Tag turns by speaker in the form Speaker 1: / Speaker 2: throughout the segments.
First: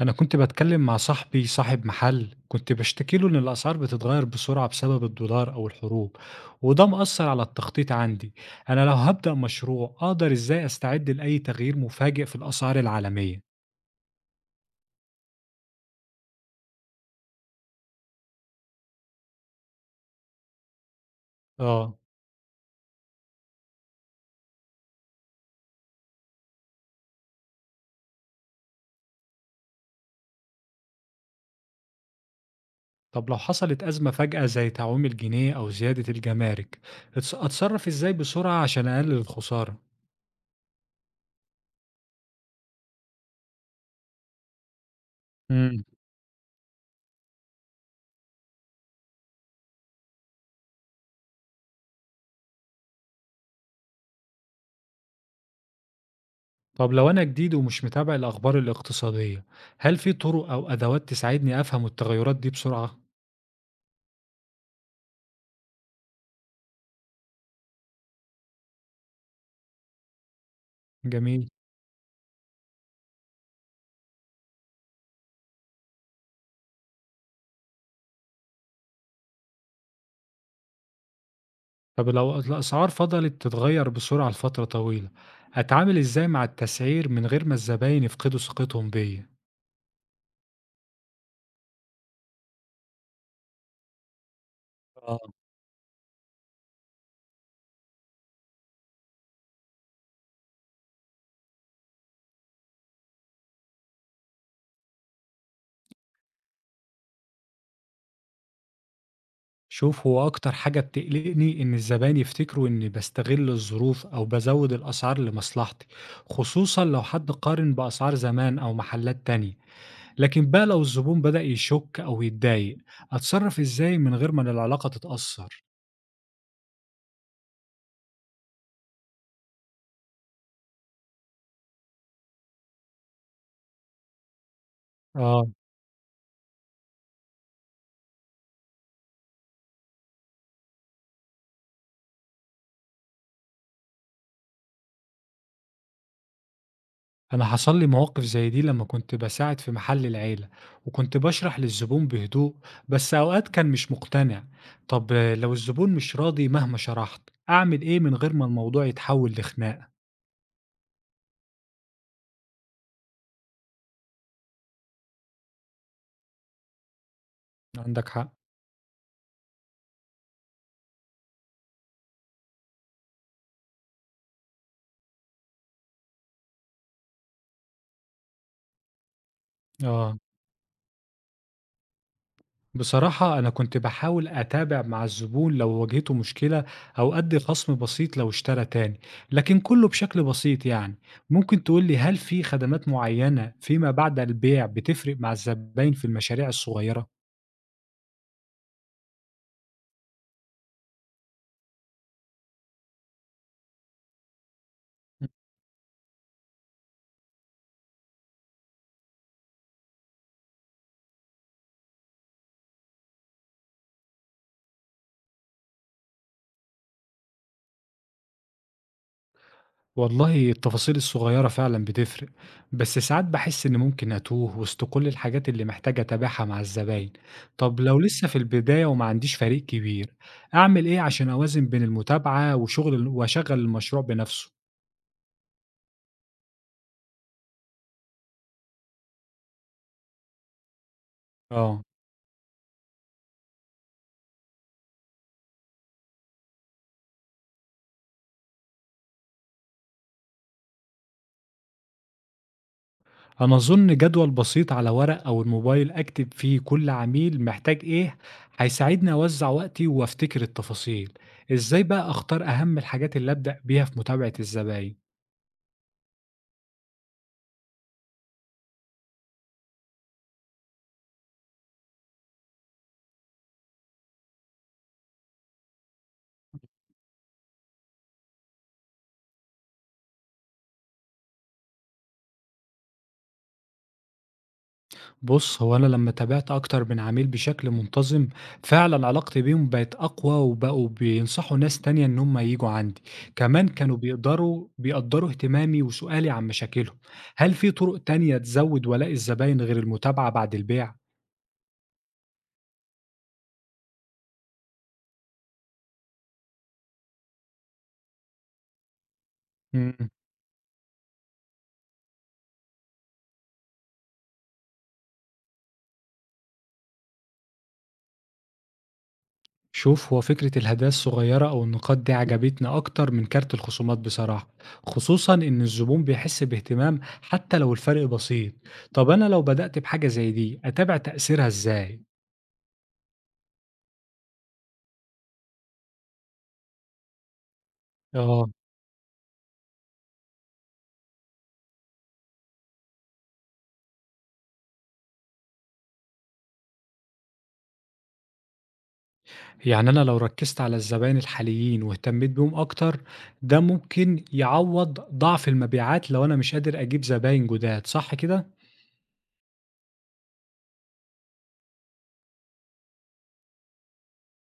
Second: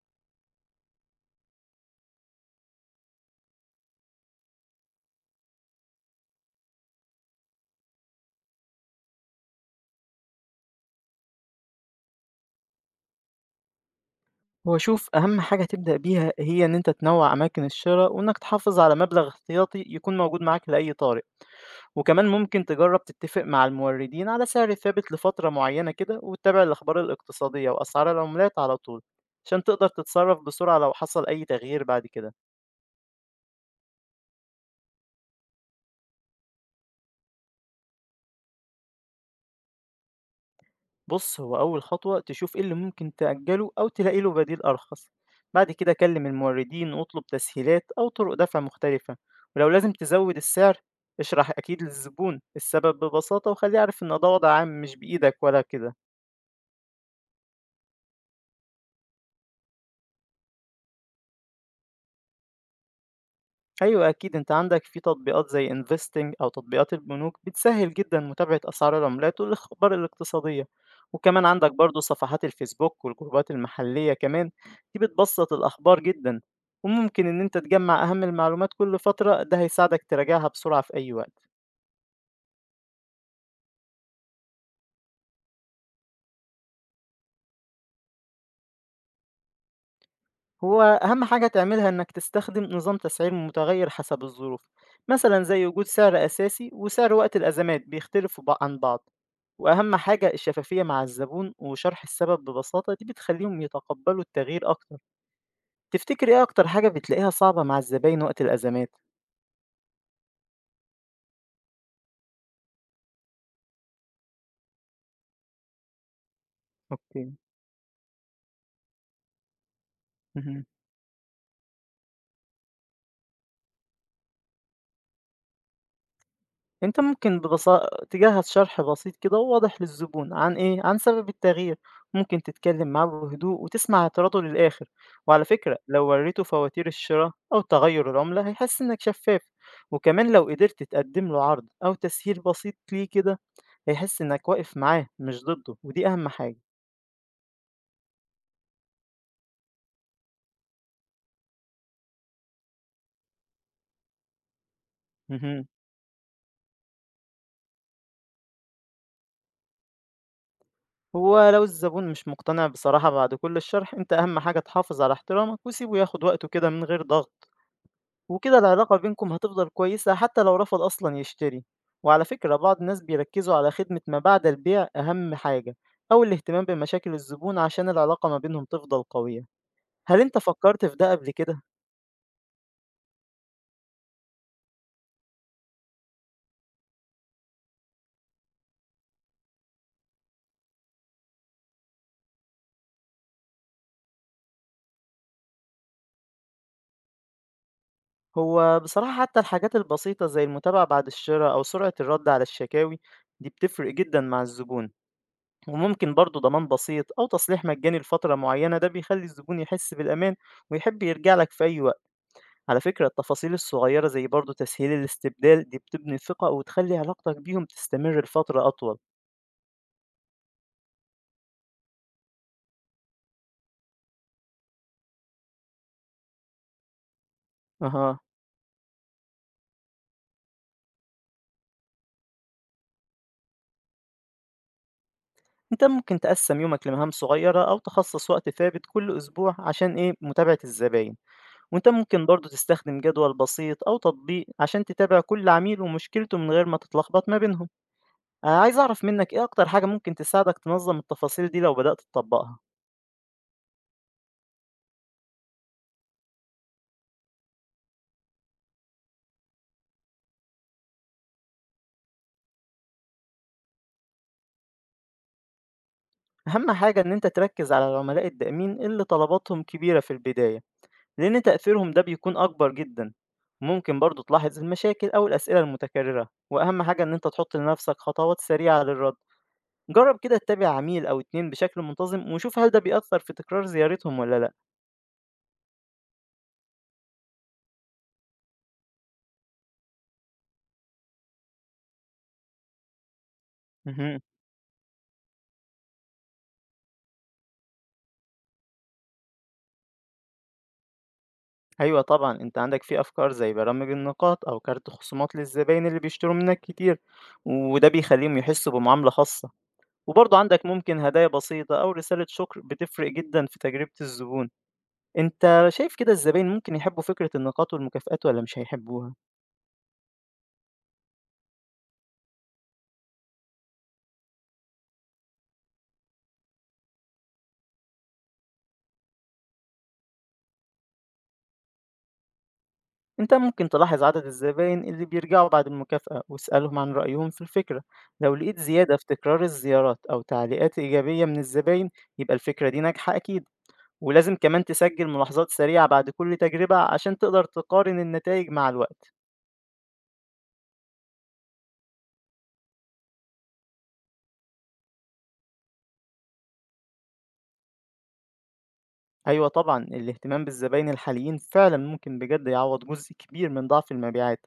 Speaker 1: أنا كنت باتكلم مع صاحبي صاحب محل، كنت بشتكي له إن الأسعار بتتغير بسرعة بسبب الدولار أو الحروب، وده مأثر على التخطيط عندي. أنا لو هبدأ مشروع أقدر إزاي أستعد لأي تغيير مفاجئ في الأسعار العالمية؟
Speaker 2: هو شوف أهم حاجة تبدأ بيها هي إن أنت تنوع أماكن الشراء، وإنك تحافظ على مبلغ احتياطي يكون موجود معاك لأي طارئ.
Speaker 1: آه.
Speaker 2: وكمان ممكن تجرب تتفق مع الموردين على سعر ثابت لفترة معينة كده، وتتابع الأخبار الاقتصادية وأسعار العملات على طول عشان تقدر تتصرف بسرعة لو حصل أي تغيير بعد كده.
Speaker 1: طب لو حصلت أزمة فجأة زي تعويم الجنيه أو زيادة الجمارك، أتصرف إزاي بسرعة عشان أقلل الخسارة؟
Speaker 2: بُص، هو أول خطوة تشوف إيه اللي ممكن تأجّله أو تلاقي له بديل أرخص، بعد
Speaker 1: مم.
Speaker 2: كده كلّم الموردين واطلب تسهيلات أو طرق دفع مختلفة، ولو لازم تزوّد السعر اشرح أكيد للزبون السبب ببساطة وخلّيه يعرف إن ده وضع عام مش بإيدك ولا كده.
Speaker 1: طب لو أنا جديد ومش متابع الأخبار الاقتصادية، هل في طرق أو أدوات تساعدني أفهم التغيرات دي بسرعة؟
Speaker 2: أيوة أكيد، أنت عندك في تطبيقات زي انفستنج أو تطبيقات البنوك بتسهل جدا متابعة أسعار العملات والأخبار الاقتصادية. وكمان
Speaker 1: جميل.
Speaker 2: عندك برضو صفحات الفيسبوك والجروبات المحلية كمان، دي بتبسط الأخبار جدا. وممكن إن أنت تجمع أهم المعلومات كل فترة، ده هيساعدك تراجعها بسرعة في أي وقت.
Speaker 1: طب لو الأسعار فضلت تتغير بسرعة لفترة طويلة، أتعامل إزاي مع التسعير من غير ما الزباين يفقدوا ثقتهم بيا؟
Speaker 2: هو أهم حاجة تعملها إنك تستخدم نظام تسعير متغير حسب الظروف،
Speaker 1: آه.
Speaker 2: مثلا زي وجود سعر أساسي وسعر وقت الأزمات بيختلفوا عن بعض. وأهم حاجة الشفافية مع الزبون وشرح السبب ببساطة، دي بتخليهم يتقبلوا التغيير أكتر. تفتكر إيه أكتر حاجة بتلاقيها صعبة مع الزباين وقت الأزمات؟
Speaker 1: شوف، هو أكتر حاجة بتقلقني إن الزباين يفتكروا إني بستغل الظروف أو بزود الأسعار لمصلحتي، خصوصًا لو حد
Speaker 2: أوكي.
Speaker 1: قارن بأسعار زمان أو محلات تانية. لكن
Speaker 2: مهم.
Speaker 1: بقى لو الزبون بدأ يشك أو يتضايق، أتصرف إزاي من غير ما العلاقة تتأثر؟
Speaker 2: أنت ممكن تجهّز شرح بسيط كده وواضح للزبون عن عن سبب التغيير، ممكن تتكلم معاه بهدوء وتسمع اعتراضه للآخر، وعلى
Speaker 1: آه.
Speaker 2: فكرة لو ورّيته فواتير الشراء أو تغيُّر العملة هيحس إنك شفاف، وكمان لو قدرت تقدّم له عرض أو تسهيل بسيط ليه كده هيحس إنك واقف معاه مش ضده، ودي أهم حاجة.
Speaker 1: أنا حصل لي مواقف زي دي لما كنت بساعد في محل العيلة، وكنت بشرح للزبون بهدوء، بس أوقات كان مش مقتنع. طب آه، لو
Speaker 2: اهم.
Speaker 1: الزبون مش راضي مهما شرحت، أعمل إيه من غير ما الموضوع يتحول لخناقة؟
Speaker 2: هو لو الزبون مش مقتنع بصراحة بعد كل الشرح، أنت أهم حاجة تحافظ على احترامك وسيبه ياخد وقته كده من غير ضغط.
Speaker 1: عندك حق.
Speaker 2: وكده العلاقة بينكم هتفضل كويسة حتى لو رفض أصلا يشتري. وعلى فكرة بعض الناس بيركزوا على خدمة ما بعد البيع أهم حاجة، أو الاهتمام بمشاكل الزبون عشان العلاقة ما بينهم تفضل قوية.
Speaker 1: آه،
Speaker 2: هل أنت فكرت في ده قبل كده؟
Speaker 1: بصراحة أنا كنت بحاول أتابع مع الزبون لو واجهته مشكلة، أو أدي خصم بسيط لو اشترى تاني، لكن كله بشكل بسيط يعني. ممكن تقولي، هل في خدمات معينة فيما بعد البيع بتفرق مع الزبائن في المشاريع الصغيرة؟
Speaker 2: هو بصراحة حتى الحاجات البسيطة زي المتابعة بعد الشراء أو سرعة الرد على الشكاوي دي بتفرق جدا مع الزبون. وممكن برضه ضمان بسيط أو تصليح مجاني لفترة معينة، ده بيخلي الزبون يحس بالأمان ويحب يرجع لك في أي وقت. على فكرة التفاصيل الصغيرة زي برضو تسهيل الاستبدال دي بتبني ثقة وتخلي علاقتك بيهم تستمر لفترة أطول.
Speaker 1: والله التفاصيل الصغيرة فعلا بتفرق، بس ساعات بحس إن ممكن أتوه وسط كل الحاجات اللي محتاج أتابعها مع الزباين. طب لو
Speaker 2: أها.
Speaker 1: لسه في البداية وما عنديش فريق كبير، أعمل إيه عشان أوازن بين المتابعة وشغل وأشغل المشروع بنفسه؟
Speaker 2: أنت ممكن تقسم يومك لمهام صغيرة أو تخصص وقت ثابت كل أسبوع عشان إيه متابعة الزباين.
Speaker 1: آه.
Speaker 2: وأنت ممكن برضو تستخدم جدول بسيط أو تطبيق عشان تتابع كل عميل ومشكلته من غير ما تتلخبط ما بينهم. عايز أعرف منك إيه أكتر حاجة ممكن تساعدك تنظم التفاصيل دي لو بدأت تطبقها.
Speaker 1: أنا أظن جدول بسيط على ورق أو الموبايل أكتب فيه كل عميل محتاج إيه، هيساعدني أوزع وقتي وأفتكر التفاصيل. إزاي بقى أختار أهم الحاجات اللي أبدأ بيها في متابعة الزباين؟
Speaker 2: أهم حاجة إن أنت تركز على العملاء الدائمين اللي طلباتهم كبيرة في البداية، لأن تأثيرهم ده بيكون أكبر جدًا. ممكن برضه تلاحظ المشاكل أو الأسئلة المتكررة، وأهم حاجة إن أنت تحط لنفسك خطوات سريعة للرد. جرب كده تتابع عميل أو 2 بشكل منتظم، وشوف هل ده بيأثر في تكرار زيارتهم والّا لأ.
Speaker 1: بُص، هو أنا لمّا تابعت أكتر من عميل بشكل منتظم، فعلًا علاقتي بيهم بقت أقوى، وبقوا بينصحوا ناس تانية إن هم ييجوا عندي، كمان كانوا
Speaker 2: اهم.
Speaker 1: بيقدروا اهتمامي وسؤالي عن مشاكلهم. هل في طرق تانية تزود ولاء الزباين غير المتابعة بعد البيع؟
Speaker 2: أيوه طبعًا، أنت عندك في أفكار زي برامج النقاط أو كارت خصومات للزباين اللي بيشتروا منك كتير، وده بيخليهم يحسوا بمعاملة خاصة.
Speaker 1: إمم.
Speaker 2: وبرضه عندك ممكن هدايا بسيطة أو رسالة شكر بتفرق جدًا في تجربة الزبون. أنت شايف كده الزباين ممكن يحبوا فكرة النقاط والمكافآت والّا مش هيحبوها؟
Speaker 1: شوف، هو فكرة الهدايا الصغيرة أو النقاط دي عجبتني أكتر من كارت الخصومات بصراحة، خصوصًا إن الزبون بيحس باهتمام حتى لو الفرق بسيط. طب أنا لو بدأت بحاجة زي دي، أتابع تأثيرها إزاي؟
Speaker 2: أنت ممكن تلاحظ عدد الزباين اللي بيرجعوا بعد المكافأة واسألهم عن رأيهم في الفكرة، لو
Speaker 1: آه.
Speaker 2: لقيت زيادة في تكرار الزيارات أو تعليقات إيجابية من الزباين يبقى الفكرة دي ناجحة أكيد، ولازم كمان تسجل ملاحظات سريعة بعد كل تجربة عشان تقدر تقارن النتائج مع الوقت.
Speaker 1: يعني أنا لو ركزت على الزباين الحاليين واهتميت بيهم أكتر، ده ممكن يعوّض ضعف المبيعات لو أنا مش قادر أجيب زباين جداد، صح كده؟
Speaker 2: أيوه طبعًا، الاهتمام بالزباين الحاليين فعلًا ممكن بجد يعوض جزء كبير من ضعف المبيعات،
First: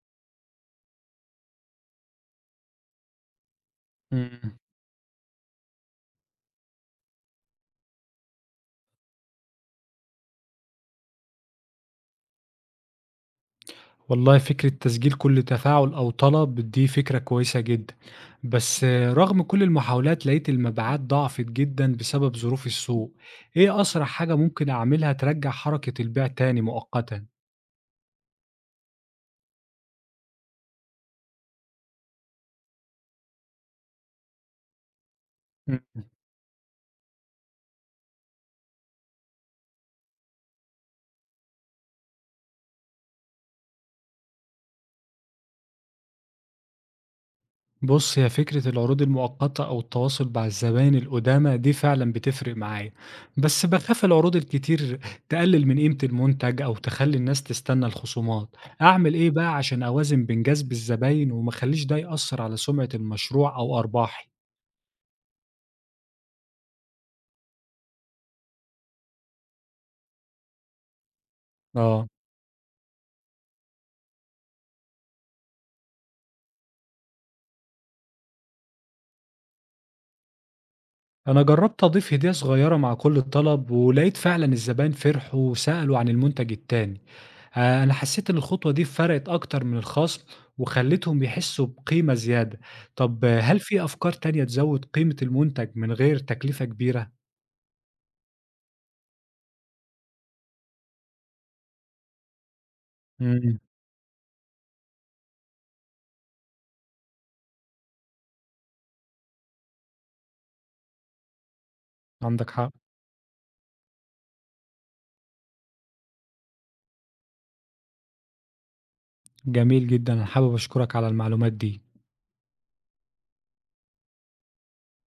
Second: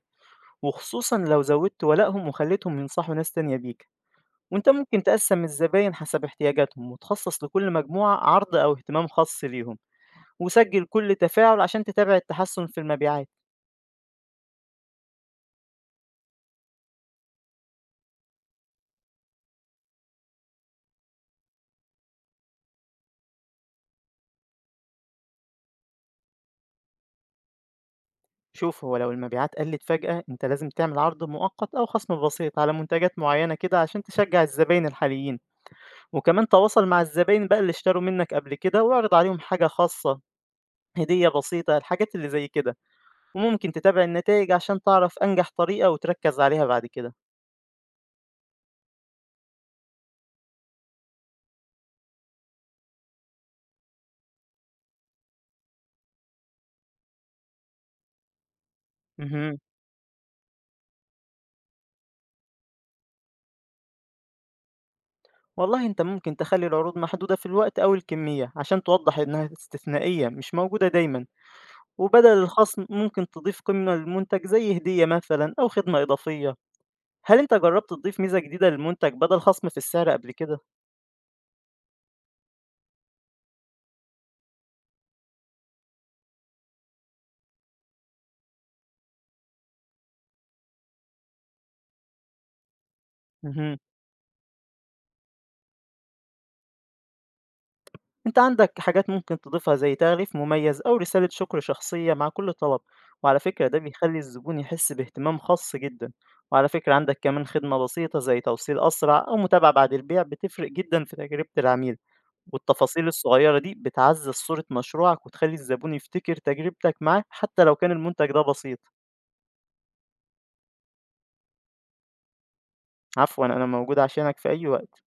Speaker 2: وخصوصًا لو زودت ولائهم وخليتهم ينصحوا ناس تانية بيك.
Speaker 1: إمم.
Speaker 2: وانت ممكن تقسم الزباين حسب احتياجاتهم وتخصص لكل مجموعة عرض أو اهتمام خاص ليهم، وسجل كل تفاعل عشان تتابع التحسن في المبيعات.
Speaker 1: والله فكرة تسجيل كل تفاعل أو طلب دي فكرة كويسة جدًا، بس آه، رغم كل المحاولات لقيت المبيعات ضعفت جدًا بسبب ظروف السوق. إيه أسرع حاجة ممكن أعملها ترجّع حركة البيع تاني مؤقتًا؟
Speaker 2: شوف هو لو المبيعات قلت فجأة انت لازم تعمل عرض مؤقت أو خصم بسيط على منتجات معينة كده عشان تشجع الزباين الحاليين.
Speaker 1: إمم.
Speaker 2: وكمان تواصل مع الزباين بقى اللي اشتروا منك قبل كده واعرض عليهم حاجة خاصة، هدية بسيطة، الحاجات اللي زي كده. وممكن تتابع النتائج عشان تعرف أنجح طريقة وتركز عليها بعد كده.
Speaker 1: بُص، هي فكرة العروض المؤقتة أو التواصل مع الزباين القُدامى دي فعلًا بتفرق معايا، بس باخاف العروض الكتير تقلل من قيمة المنتج أو تخلّي الناس تستنى الخصومات. أعمل إيه بقى
Speaker 2: مهم.
Speaker 1: عشان أوازن بين جذب الزباين وما أخلّيش ده يأثّر على سمعة المشروع أو أرباحي؟
Speaker 2: والله أنت ممكن تخلي العروض محدودة في الوقت أو الكمية عشان توضح إنها استثنائية مش موجودة دايما.
Speaker 1: آه.
Speaker 2: وبدل الخصم ممكن تضيف قيمة للمنتج زي هدية مثلا أو خدمة إضافية. هل أنت جربت تضيف ميزة جديدة للمنتج بدل خصم في السعر قبل كده؟
Speaker 1: أنا جربت أضيف هدية صغيرة مع كل طلب ولقيت فعلا الزبائن فرحوا وسألوا عن المنتج التاني. آه، أنا حسيت إن الخطوة دي فرقت أكتر من الخصم، وخلتهم يحسوا بقيمة زيادة. طب آه، هل
Speaker 2: مهم.
Speaker 1: في أفكار تانية تزود قيمة المنتج من غير تكلفة كبيرة؟
Speaker 2: أنت عندك حاجات ممكن تضيفها زي تعريف مميز أو رسالة شكر شخصية مع كل طلب. وعلى
Speaker 1: مم.
Speaker 2: فكرة ده بيخلي الزبون يحس باهتمام خاص جدا. وعلى فكرة عندك كمان خدمة بسيطة زي توصيل أسرع أو متابعة بعد البيع بتفرق جدا في تجربة العميل.
Speaker 1: عندك حق.
Speaker 2: والتفاصيل الصغيرة دي بتعزّز صورة مشروعك وتخلّي الزبون يفتكر تجربتك معاه حتى لو كان المنتج ده بسيط.
Speaker 1: جميل جدا، أنا حابب أشكرك على المعلومات دي.
Speaker 2: عفوًا، أنا موجود عشانك في أي وقت.